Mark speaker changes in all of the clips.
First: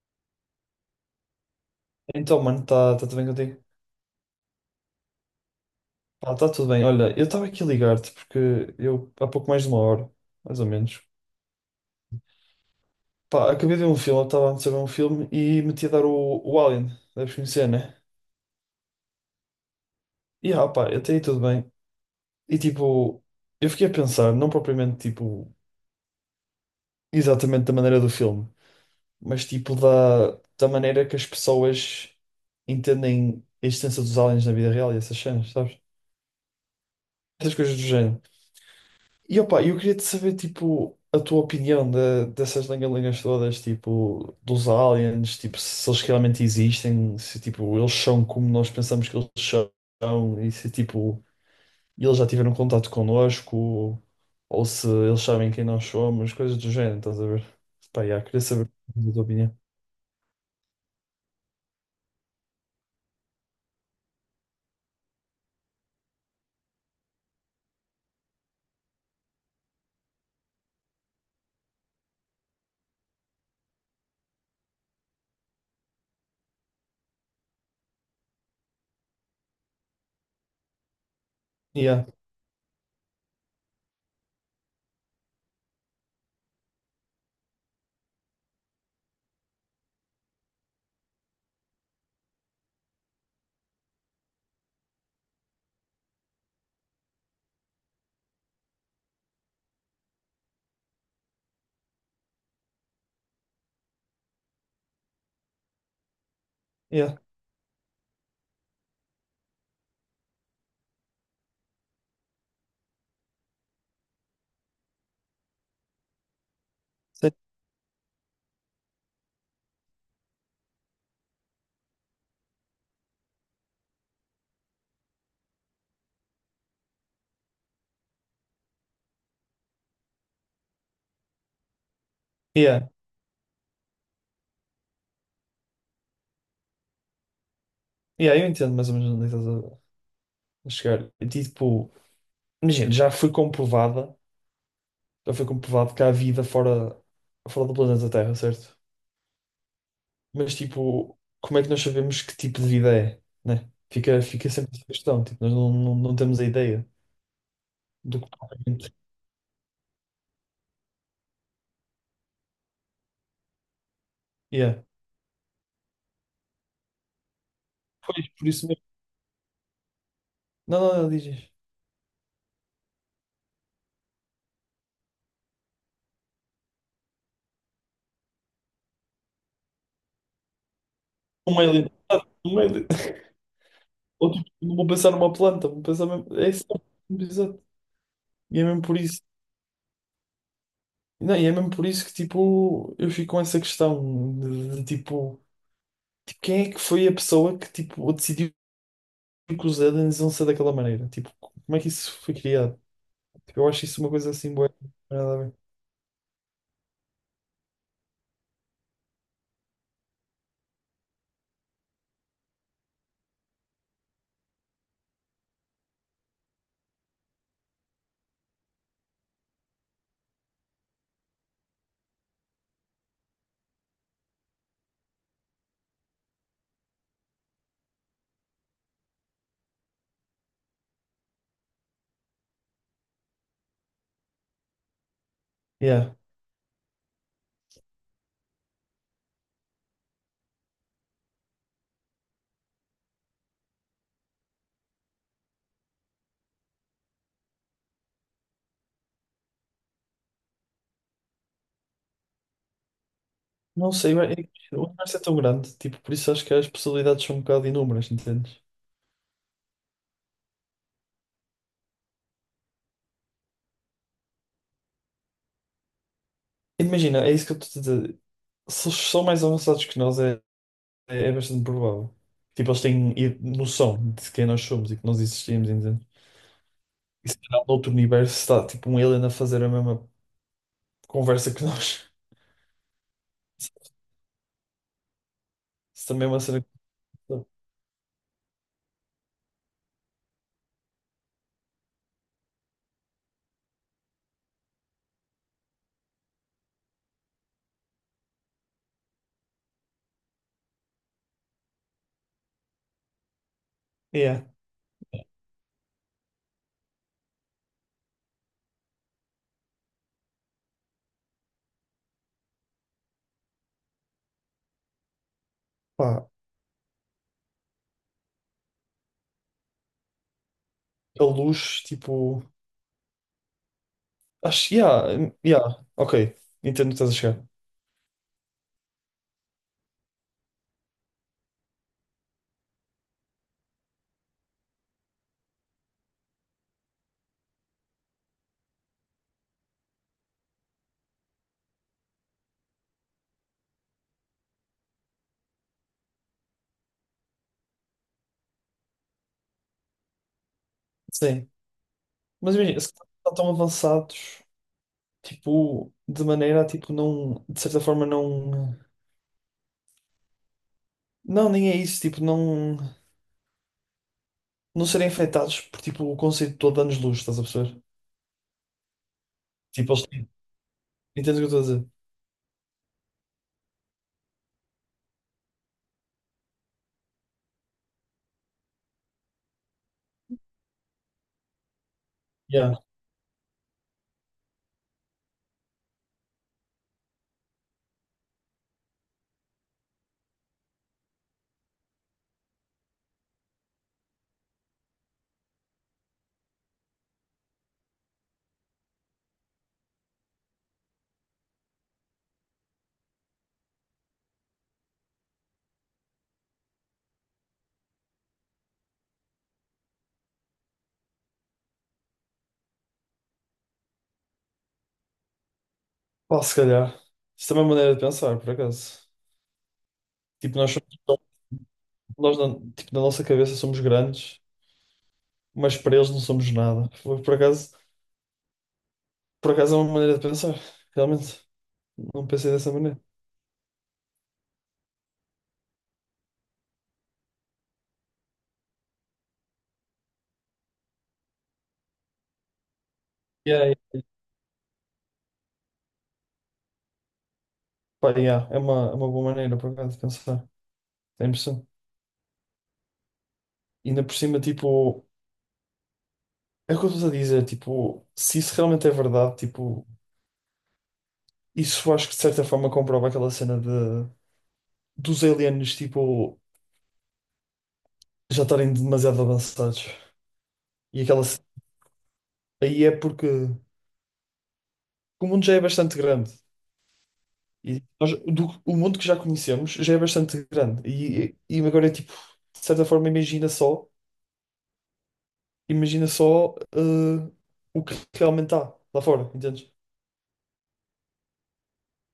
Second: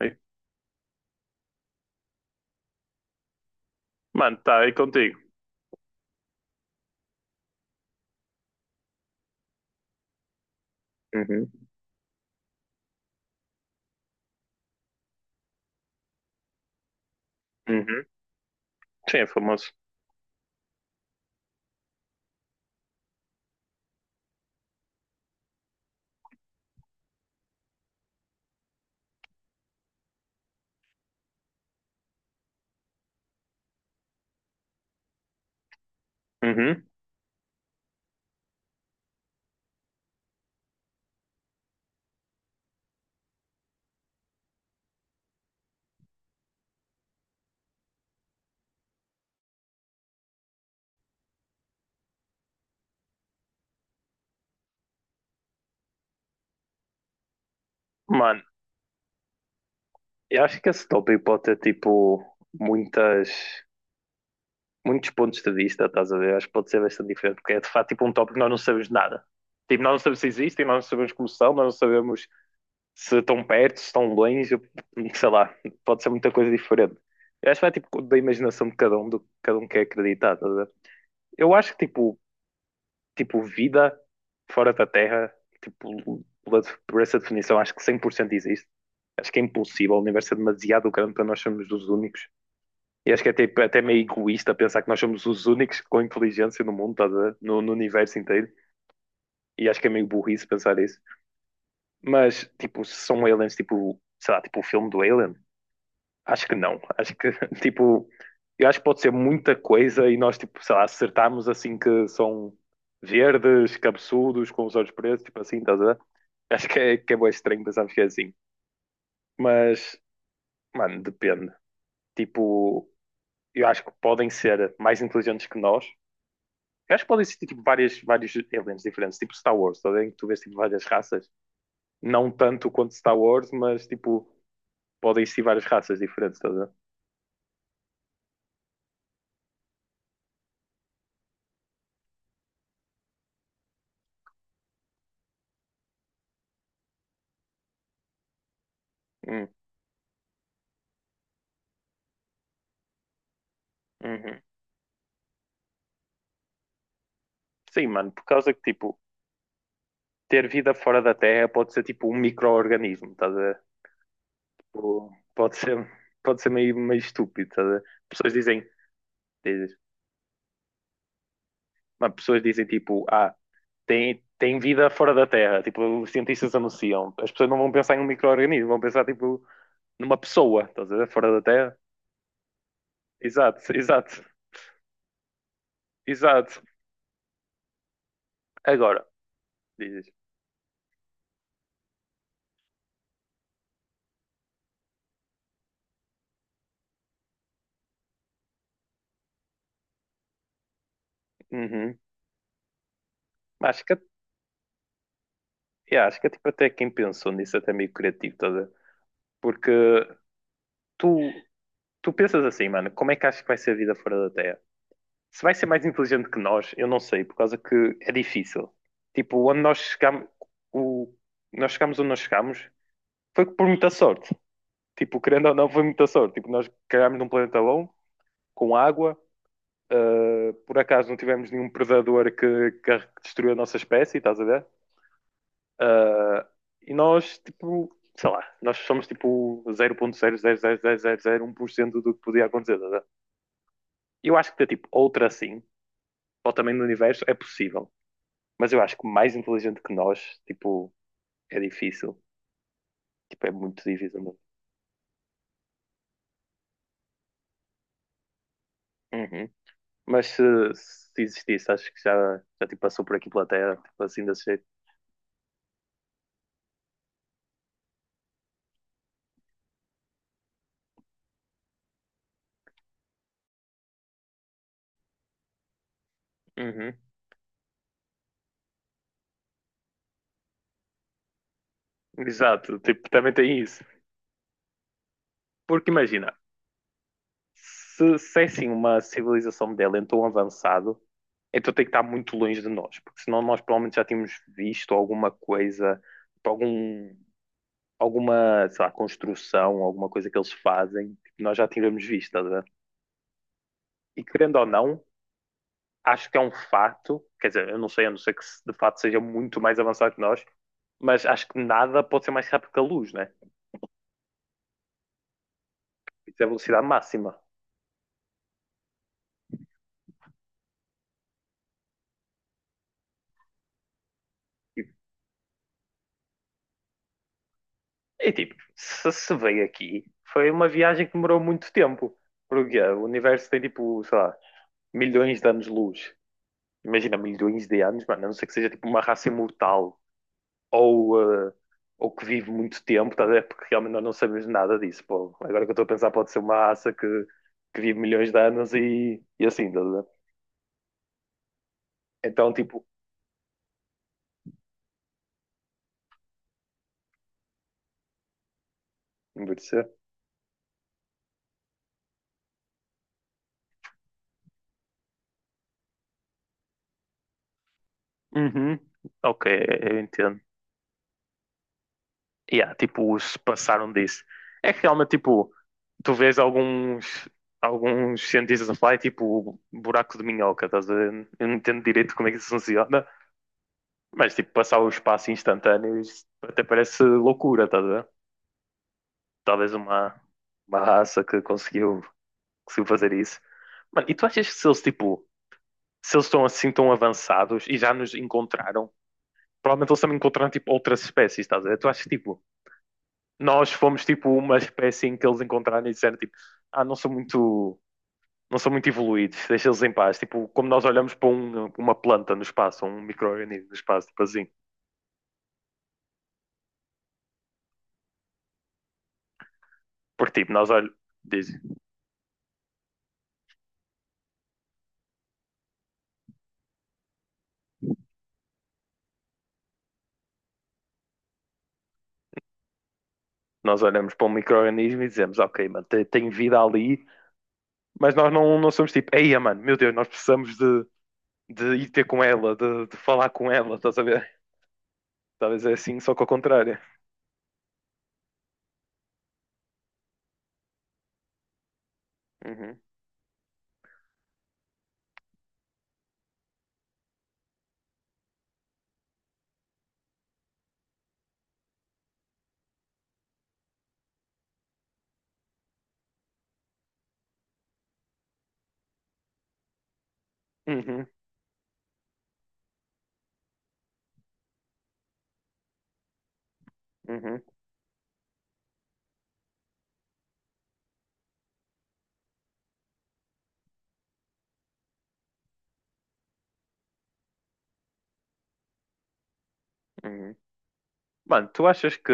Speaker 1: Ei.
Speaker 2: Então, mano, está tá tá tudo bem contigo?
Speaker 1: Mano, tá aí contigo.
Speaker 2: Pá, tá tudo bem. Olha, eu estava aqui a ligar-te porque eu, há pouco mais de uma hora, mais ou menos,
Speaker 1: Uhum,
Speaker 2: pá, acabei de ver um filme, eu estava antes a ver um filme e meti a dar o Alien, deves conhecer, né?
Speaker 1: uhum. Sim, é famoso.
Speaker 2: E pá, até aí tudo bem. E tipo, eu fiquei a pensar, não propriamente tipo, exatamente da maneira do filme, mas tipo da maneira que as pessoas entendem a existência dos aliens na vida real e essas cenas, sabes?
Speaker 1: Uhum.
Speaker 2: Essas coisas do género. E opa, eu queria te saber, tipo, a tua opinião dessas lengalengas todas, tipo, dos aliens, tipo, se eles realmente existem, se, tipo, eles são como nós pensamos que eles são, e se, tipo, eles já tiveram contato connosco, ou se eles sabem quem nós somos, coisas do género, estás a ver? Pá, yeah, queria
Speaker 1: Mano,
Speaker 2: saber a tua opinião.
Speaker 1: eu acho que esse tópico pode ter tipo muitas, muitos pontos de vista, estás a ver? Acho que pode ser bastante diferente, porque é de facto tipo um tópico que nós não sabemos nada. Tipo, nós não sabemos se existem, nós não sabemos como são, nós não sabemos se estão perto, se estão longe, sei lá, pode ser muita coisa diferente. Eu acho que vai tipo da imaginação de cada um, do que cada um quer acreditar, estás a ver? Eu acho que
Speaker 2: Yeah,
Speaker 1: tipo, vida fora da Terra, tipo, pela, por essa definição, acho que 100% existe. Acho que é impossível, o universo é demasiado grande para nós sermos os únicos. E acho que é tipo, até meio egoísta pensar que nós somos os únicos com inteligência no mundo, estás a ver? No universo inteiro. E acho que é meio burrice pensar isso. Mas, tipo, se são aliens, tipo, sei lá, tipo o filme do Alien, acho que não.
Speaker 2: yeah,
Speaker 1: Acho que, tipo, eu acho que pode ser muita coisa e nós, tipo, sei lá, acertamos assim que são verdes, cabeçudos, com os olhos pretos, tipo assim, estás a ver? Acho que é bué
Speaker 2: sei-
Speaker 1: estranho pensarmos que é assim. Mas, mano, depende. Tipo, eu acho que podem ser mais inteligentes que nós. Eu acho que podem existir, tipo, vários aliens diferentes, tipo Star Wars, estás a ver? Em que tu vês, tipo, várias raças. Não tanto
Speaker 2: yeah,
Speaker 1: quanto Star Wars, mas, tipo, podem existir várias raças diferentes, estás a ver?
Speaker 2: yeah, eu entendo mais ou menos onde estás a a chegar. E, tipo, imagina, Já foi comprovado que há vida fora do planeta Terra, certo?
Speaker 1: Hum,
Speaker 2: Mas, tipo, como é que nós sabemos que tipo de vida é, né?
Speaker 1: uhum.
Speaker 2: Fica sempre essa questão, tipo, nós não temos a ideia
Speaker 1: Sim, mano,
Speaker 2: do
Speaker 1: por
Speaker 2: que
Speaker 1: causa que,
Speaker 2: propriamente
Speaker 1: tipo, ter vida fora da Terra pode ser tipo um micro-organismo, estás a ver?
Speaker 2: é.
Speaker 1: Tipo, pode ser, meio estúpido, estás a ver?
Speaker 2: Pois,
Speaker 1: Pessoas
Speaker 2: por
Speaker 1: dizem,
Speaker 2: isso mesmo.
Speaker 1: dizes,
Speaker 2: Não, não, não, dizes?
Speaker 1: mas pessoas dizem tipo, ah, tem, vida fora da Terra, tipo, os cientistas anunciam. As pessoas não vão pensar em um micro-organismo, vão pensar tipo numa pessoa, estás a ver? Fora da
Speaker 2: Um
Speaker 1: Terra.
Speaker 2: alien. Um alien.
Speaker 1: Exato, exato,
Speaker 2: Ou, tipo, não vou pensar numa planta, vou pensar mesmo... É
Speaker 1: exato.
Speaker 2: isso, exato. E é mesmo por
Speaker 1: Agora,
Speaker 2: isso...
Speaker 1: dizes,
Speaker 2: Não, e é mesmo por isso que, tipo, eu fico com essa questão tipo... Tipo, quem é que foi a pessoa que, tipo, decidiu que os aliens iam ser daquela maneira. Tipo, como é que
Speaker 1: uhum.
Speaker 2: isso foi criado? Tipo, eu
Speaker 1: Acho
Speaker 2: acho
Speaker 1: que,
Speaker 2: isso uma coisa assim boa.
Speaker 1: yeah, acho que é tipo até quem pensou nisso até meio criativo, estás a ver? Porque tu, tu pensas assim, mano, como é que achas que vai ser a vida fora da Terra? Se vai ser mais inteligente que nós, eu não sei, por causa que é difícil. Tipo, onde nós chegamos, o, nós chegamos onde nós chegamos, foi por muita sorte. Tipo, querendo ou não, foi muita sorte. Tipo, nós cagámos num planeta bom, com água. Por acaso não tivemos nenhum predador que destruiu a nossa espécie, estás a ver?
Speaker 2: Yeah.
Speaker 1: Uh, e nós, tipo, sei lá, nós somos tipo 0,0000001% do que podia acontecer, estás a ver? Eu acho que ter tipo outra assim, ou também no universo, é possível. Mas eu acho que mais inteligente que nós, tipo, é difícil. Tipo, é muito
Speaker 2: Não sei,
Speaker 1: difícil
Speaker 2: é
Speaker 1: mesmo.
Speaker 2: que o universo é tão grande, tipo, por isso acho que as possibilidades são um bocado inúmeras, entendes?
Speaker 1: Uhum. Mas se, existisse, acho que já, tipo, passou por aqui pela Terra, tipo, assim desse jeito.
Speaker 2: Imagina, é isso que eu estou a dizer. Se eles são mais avançados que nós, é bastante provável. Tipo, eles têm noção de quem nós somos e que nós existimos, entende?
Speaker 1: Uhum.
Speaker 2: E se calhar no outro universo está, tipo, um alien a fazer a mesma conversa que nós.
Speaker 1: Exato, tipo, também tem isso. Porque
Speaker 2: Isso também é
Speaker 1: imagina,
Speaker 2: uma cena que...
Speaker 1: se é assim uma civilização modelo em tão avançado, então tem que estar muito longe de nós, porque senão nós provavelmente já tínhamos visto alguma coisa, tipo, algum, sei lá, construção, alguma coisa que eles fazem, que nós já tínhamos visto, estás a ver? E
Speaker 2: Yeah.
Speaker 1: querendo ou não, acho que é um fato, quer dizer, eu não sei, a não ser que de fato seja muito mais avançado que nós, mas acho que nada pode ser mais rápido que a luz, né?
Speaker 2: Pá,
Speaker 1: Isso é a velocidade máxima.
Speaker 2: a luz, tipo. Acho,
Speaker 1: E,
Speaker 2: yeah, yeah, ok. Entendo o que estás a chegar.
Speaker 1: e, tipo, se veio aqui, foi uma viagem que demorou muito tempo. Porque o universo tem tipo, sei lá, milhões de anos-luz. Imagina, milhões de anos, mano, a não ser que seja tipo uma raça imortal ou, ah, ou que vive muito tempo, tá a ver? Porque realmente nós não sabemos nada disso. Pô. Agora que eu estou a pensar, pode ser uma raça que vive milhões de anos e assim, tá a ver?
Speaker 2: Sim.
Speaker 1: Então,
Speaker 2: Mas imagina,
Speaker 1: tipo,
Speaker 2: se estão tão avançados, tipo, de maneira a, tipo, não, de certa forma, não.
Speaker 1: envelhecer.
Speaker 2: Não, nem é isso, tipo, não. Não serem afetados por, tipo, o conceito todo de anos-luz, estás a perceber?
Speaker 1: Uhum. Ok,
Speaker 2: Tipo,
Speaker 1: eu
Speaker 2: eles. Têm.
Speaker 1: entendo.
Speaker 2: Entendes o que eu estou a dizer?
Speaker 1: Yeah, tipo, se passaram disso. É que realmente, tipo, tu vês alguns cientistas a falar, é tipo, buraco de minhoca, estás a ver? Eu não entendo direito como é que isso
Speaker 2: Yeah.
Speaker 1: funciona, mas, tipo, passar o espaço instantâneo, isso até parece loucura, estás a ver? Talvez uma raça que conseguiu fazer isso. Mano, e tu achas que se eles, tipo, se eles estão assim tão avançados e já nos encontraram, provavelmente eles também encontraram tipo outras espécies, estás a ver? Tu achas que tipo, nós fomos tipo uma espécie em que eles encontraram e disseram tipo, ah, não são muito, não são muito evoluídos, deixa eles em paz. Tipo, como nós olhamos para uma planta no espaço, ou um micro-organismo no espaço, tipo assim.
Speaker 2: Pá, se calhar. Isso também é uma maneira de pensar, por acaso.
Speaker 1: Porque tipo,
Speaker 2: Tipo,
Speaker 1: nós,
Speaker 2: nós somos.
Speaker 1: diz-
Speaker 2: Tipo, na nossa cabeça somos grandes, mas para eles não somos nada. Por acaso é uma maneira de pensar, realmente. Não pensei dessa maneira.
Speaker 1: nós olhamos para um micro-organismo e dizemos, ok, mano, tem, vida ali, mas nós não, não somos tipo, eia, mano, meu Deus, nós precisamos de, ir ter com ela, de falar com
Speaker 2: E aí,
Speaker 1: ela, estás a ver? Talvez é assim, só que ao contrário.
Speaker 2: pá, yeah, é uma boa maneira por acaso de pensar. É impressão.
Speaker 1: Uhum,
Speaker 2: Ainda por cima, tipo, é o que eu estou a dizer, tipo, se isso realmente é verdade, tipo, isso acho que de certa forma comprova aquela cena de dos aliens, tipo, já estarem demasiado avançados. E
Speaker 1: uhum,
Speaker 2: aquela ce- Aí é porque o mundo já é bastante grande.
Speaker 1: uhum,
Speaker 2: O mundo que já conhecemos já é bastante grande. E agora é tipo, de certa forma, imagina só, o que realmente há lá fora, entendes?
Speaker 1: uhum. Mano, tu achas que,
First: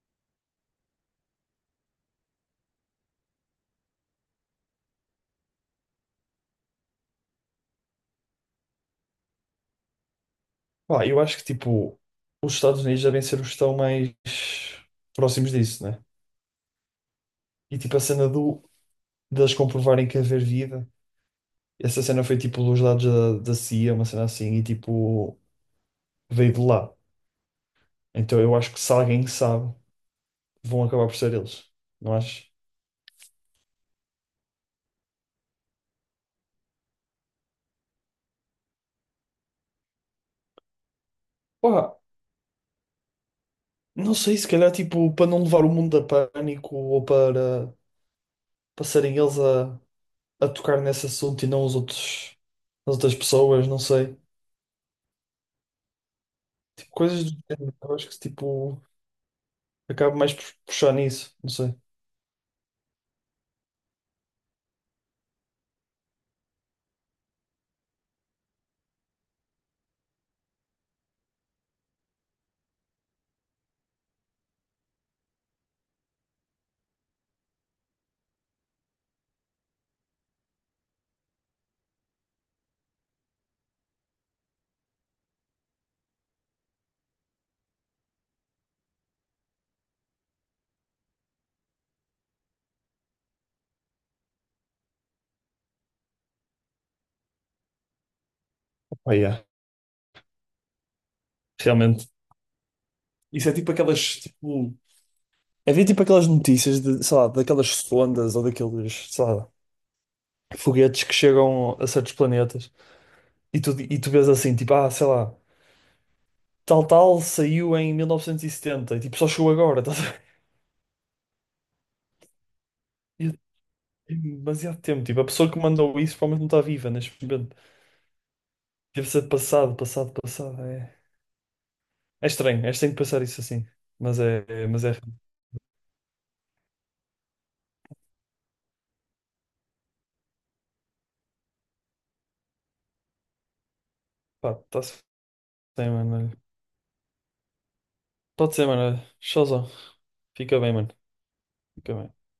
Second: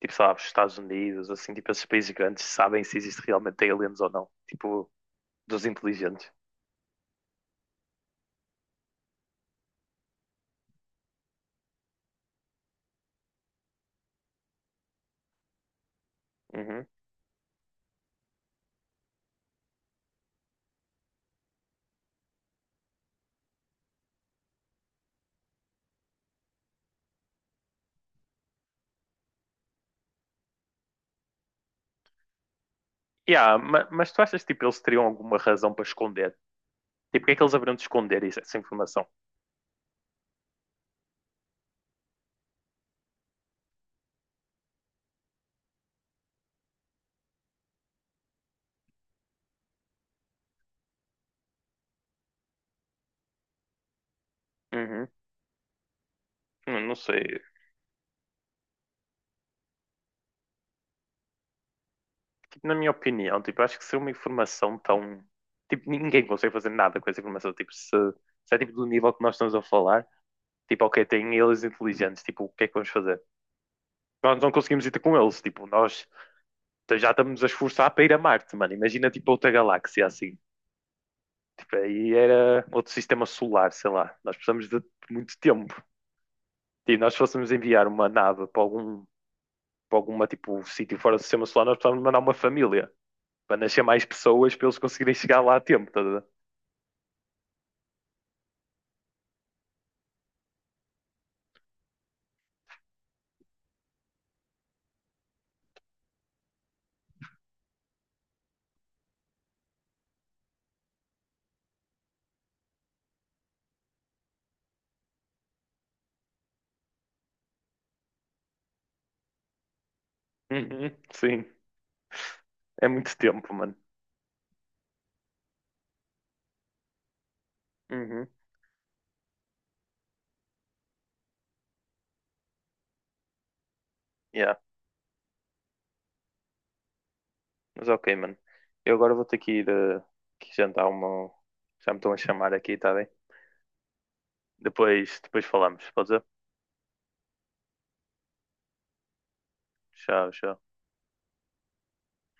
Speaker 1: tipo, sabes, Estados Unidos, assim, tipo, esses países grandes sabem se existe realmente aliens ou não? Tipo, dos inteligentes.
Speaker 2: Pá, eu acho que tipo, os Estados Unidos devem ser os que estão mais próximos disso, né?
Speaker 1: Uhum.
Speaker 2: E tipo, a cena do, deles comprovarem que haver vida, essa cena foi tipo dos dados da CIA, uma cena assim, e tipo, veio de lá. Então eu acho que se alguém sabe, vão acabar por ser eles, não acho?
Speaker 1: Yeah, mas tu achas que, tipo, eles teriam alguma razão para esconder? Tipo, o que é que eles haveriam de esconder essa informação?
Speaker 2: Pá, não sei, se calhar tipo, para não levar o mundo a pânico ou para passarem eles a tocar nesse assunto e não os outros, as outras pessoas, não sei.
Speaker 1: Uhum.
Speaker 2: Tipo,
Speaker 1: Não sei.
Speaker 2: coisas do género, eu acho que tipo. Acabo mais por puxar nisso, não sei.
Speaker 1: Tipo, na minha opinião, tipo, acho que se é uma informação tão... Tipo, ninguém consegue fazer nada com essa informação. Tipo, se é, tipo, do nível que nós estamos a falar, tipo, ok, tem aliens inteligentes, tipo, o que é que vamos fazer? Nós não conseguimos ir ter com eles, tipo, nós... Então já estamos a esforçar para ir a Marte, mano. Imagina tipo outra galáxia assim. Tipo, aí era outro sistema solar, sei lá. Nós precisamos de muito tempo. E nós fôssemos enviar uma nave para algum para alguma tipo sítio fora do sistema solar, nós precisávamos mandar uma família para nascer mais pessoas para eles conseguirem chegar lá a tempo, tá a ver?
Speaker 2: Oh, yeah. Realmente. Isso é tipo aquelas, tipo... Havia tipo aquelas notícias de, sei lá, daquelas sondas ou daqueles, sei lá, foguetes que chegam a certos planetas e tu vês assim, tipo, ah, sei lá, tal tal saiu em 1970 e setenta e tipo, só chegou agora, estás a ver?
Speaker 1: Uhum, sim, é muito
Speaker 2: E
Speaker 1: tempo, mano.
Speaker 2: tem demasiado tempo, tipo, a pessoa que mandou isso provavelmente não está viva neste momento.
Speaker 1: Uhum,
Speaker 2: Deve ser passado, passado, passado. É estranho, é estranho pensar isso assim,
Speaker 1: yeah.
Speaker 2: mas é,
Speaker 1: Mas ok, mano. Eu agora vou ter que ir que jantar uma. Já me estão a chamar aqui, tá bem?
Speaker 2: pá, está-se
Speaker 1: Depois, falamos,
Speaker 2: bem,
Speaker 1: pode ser?
Speaker 2: mano. Pode ser, mano. Showzão.
Speaker 1: Tchau, tchau.
Speaker 2: Fica bem, mano. Fica bem.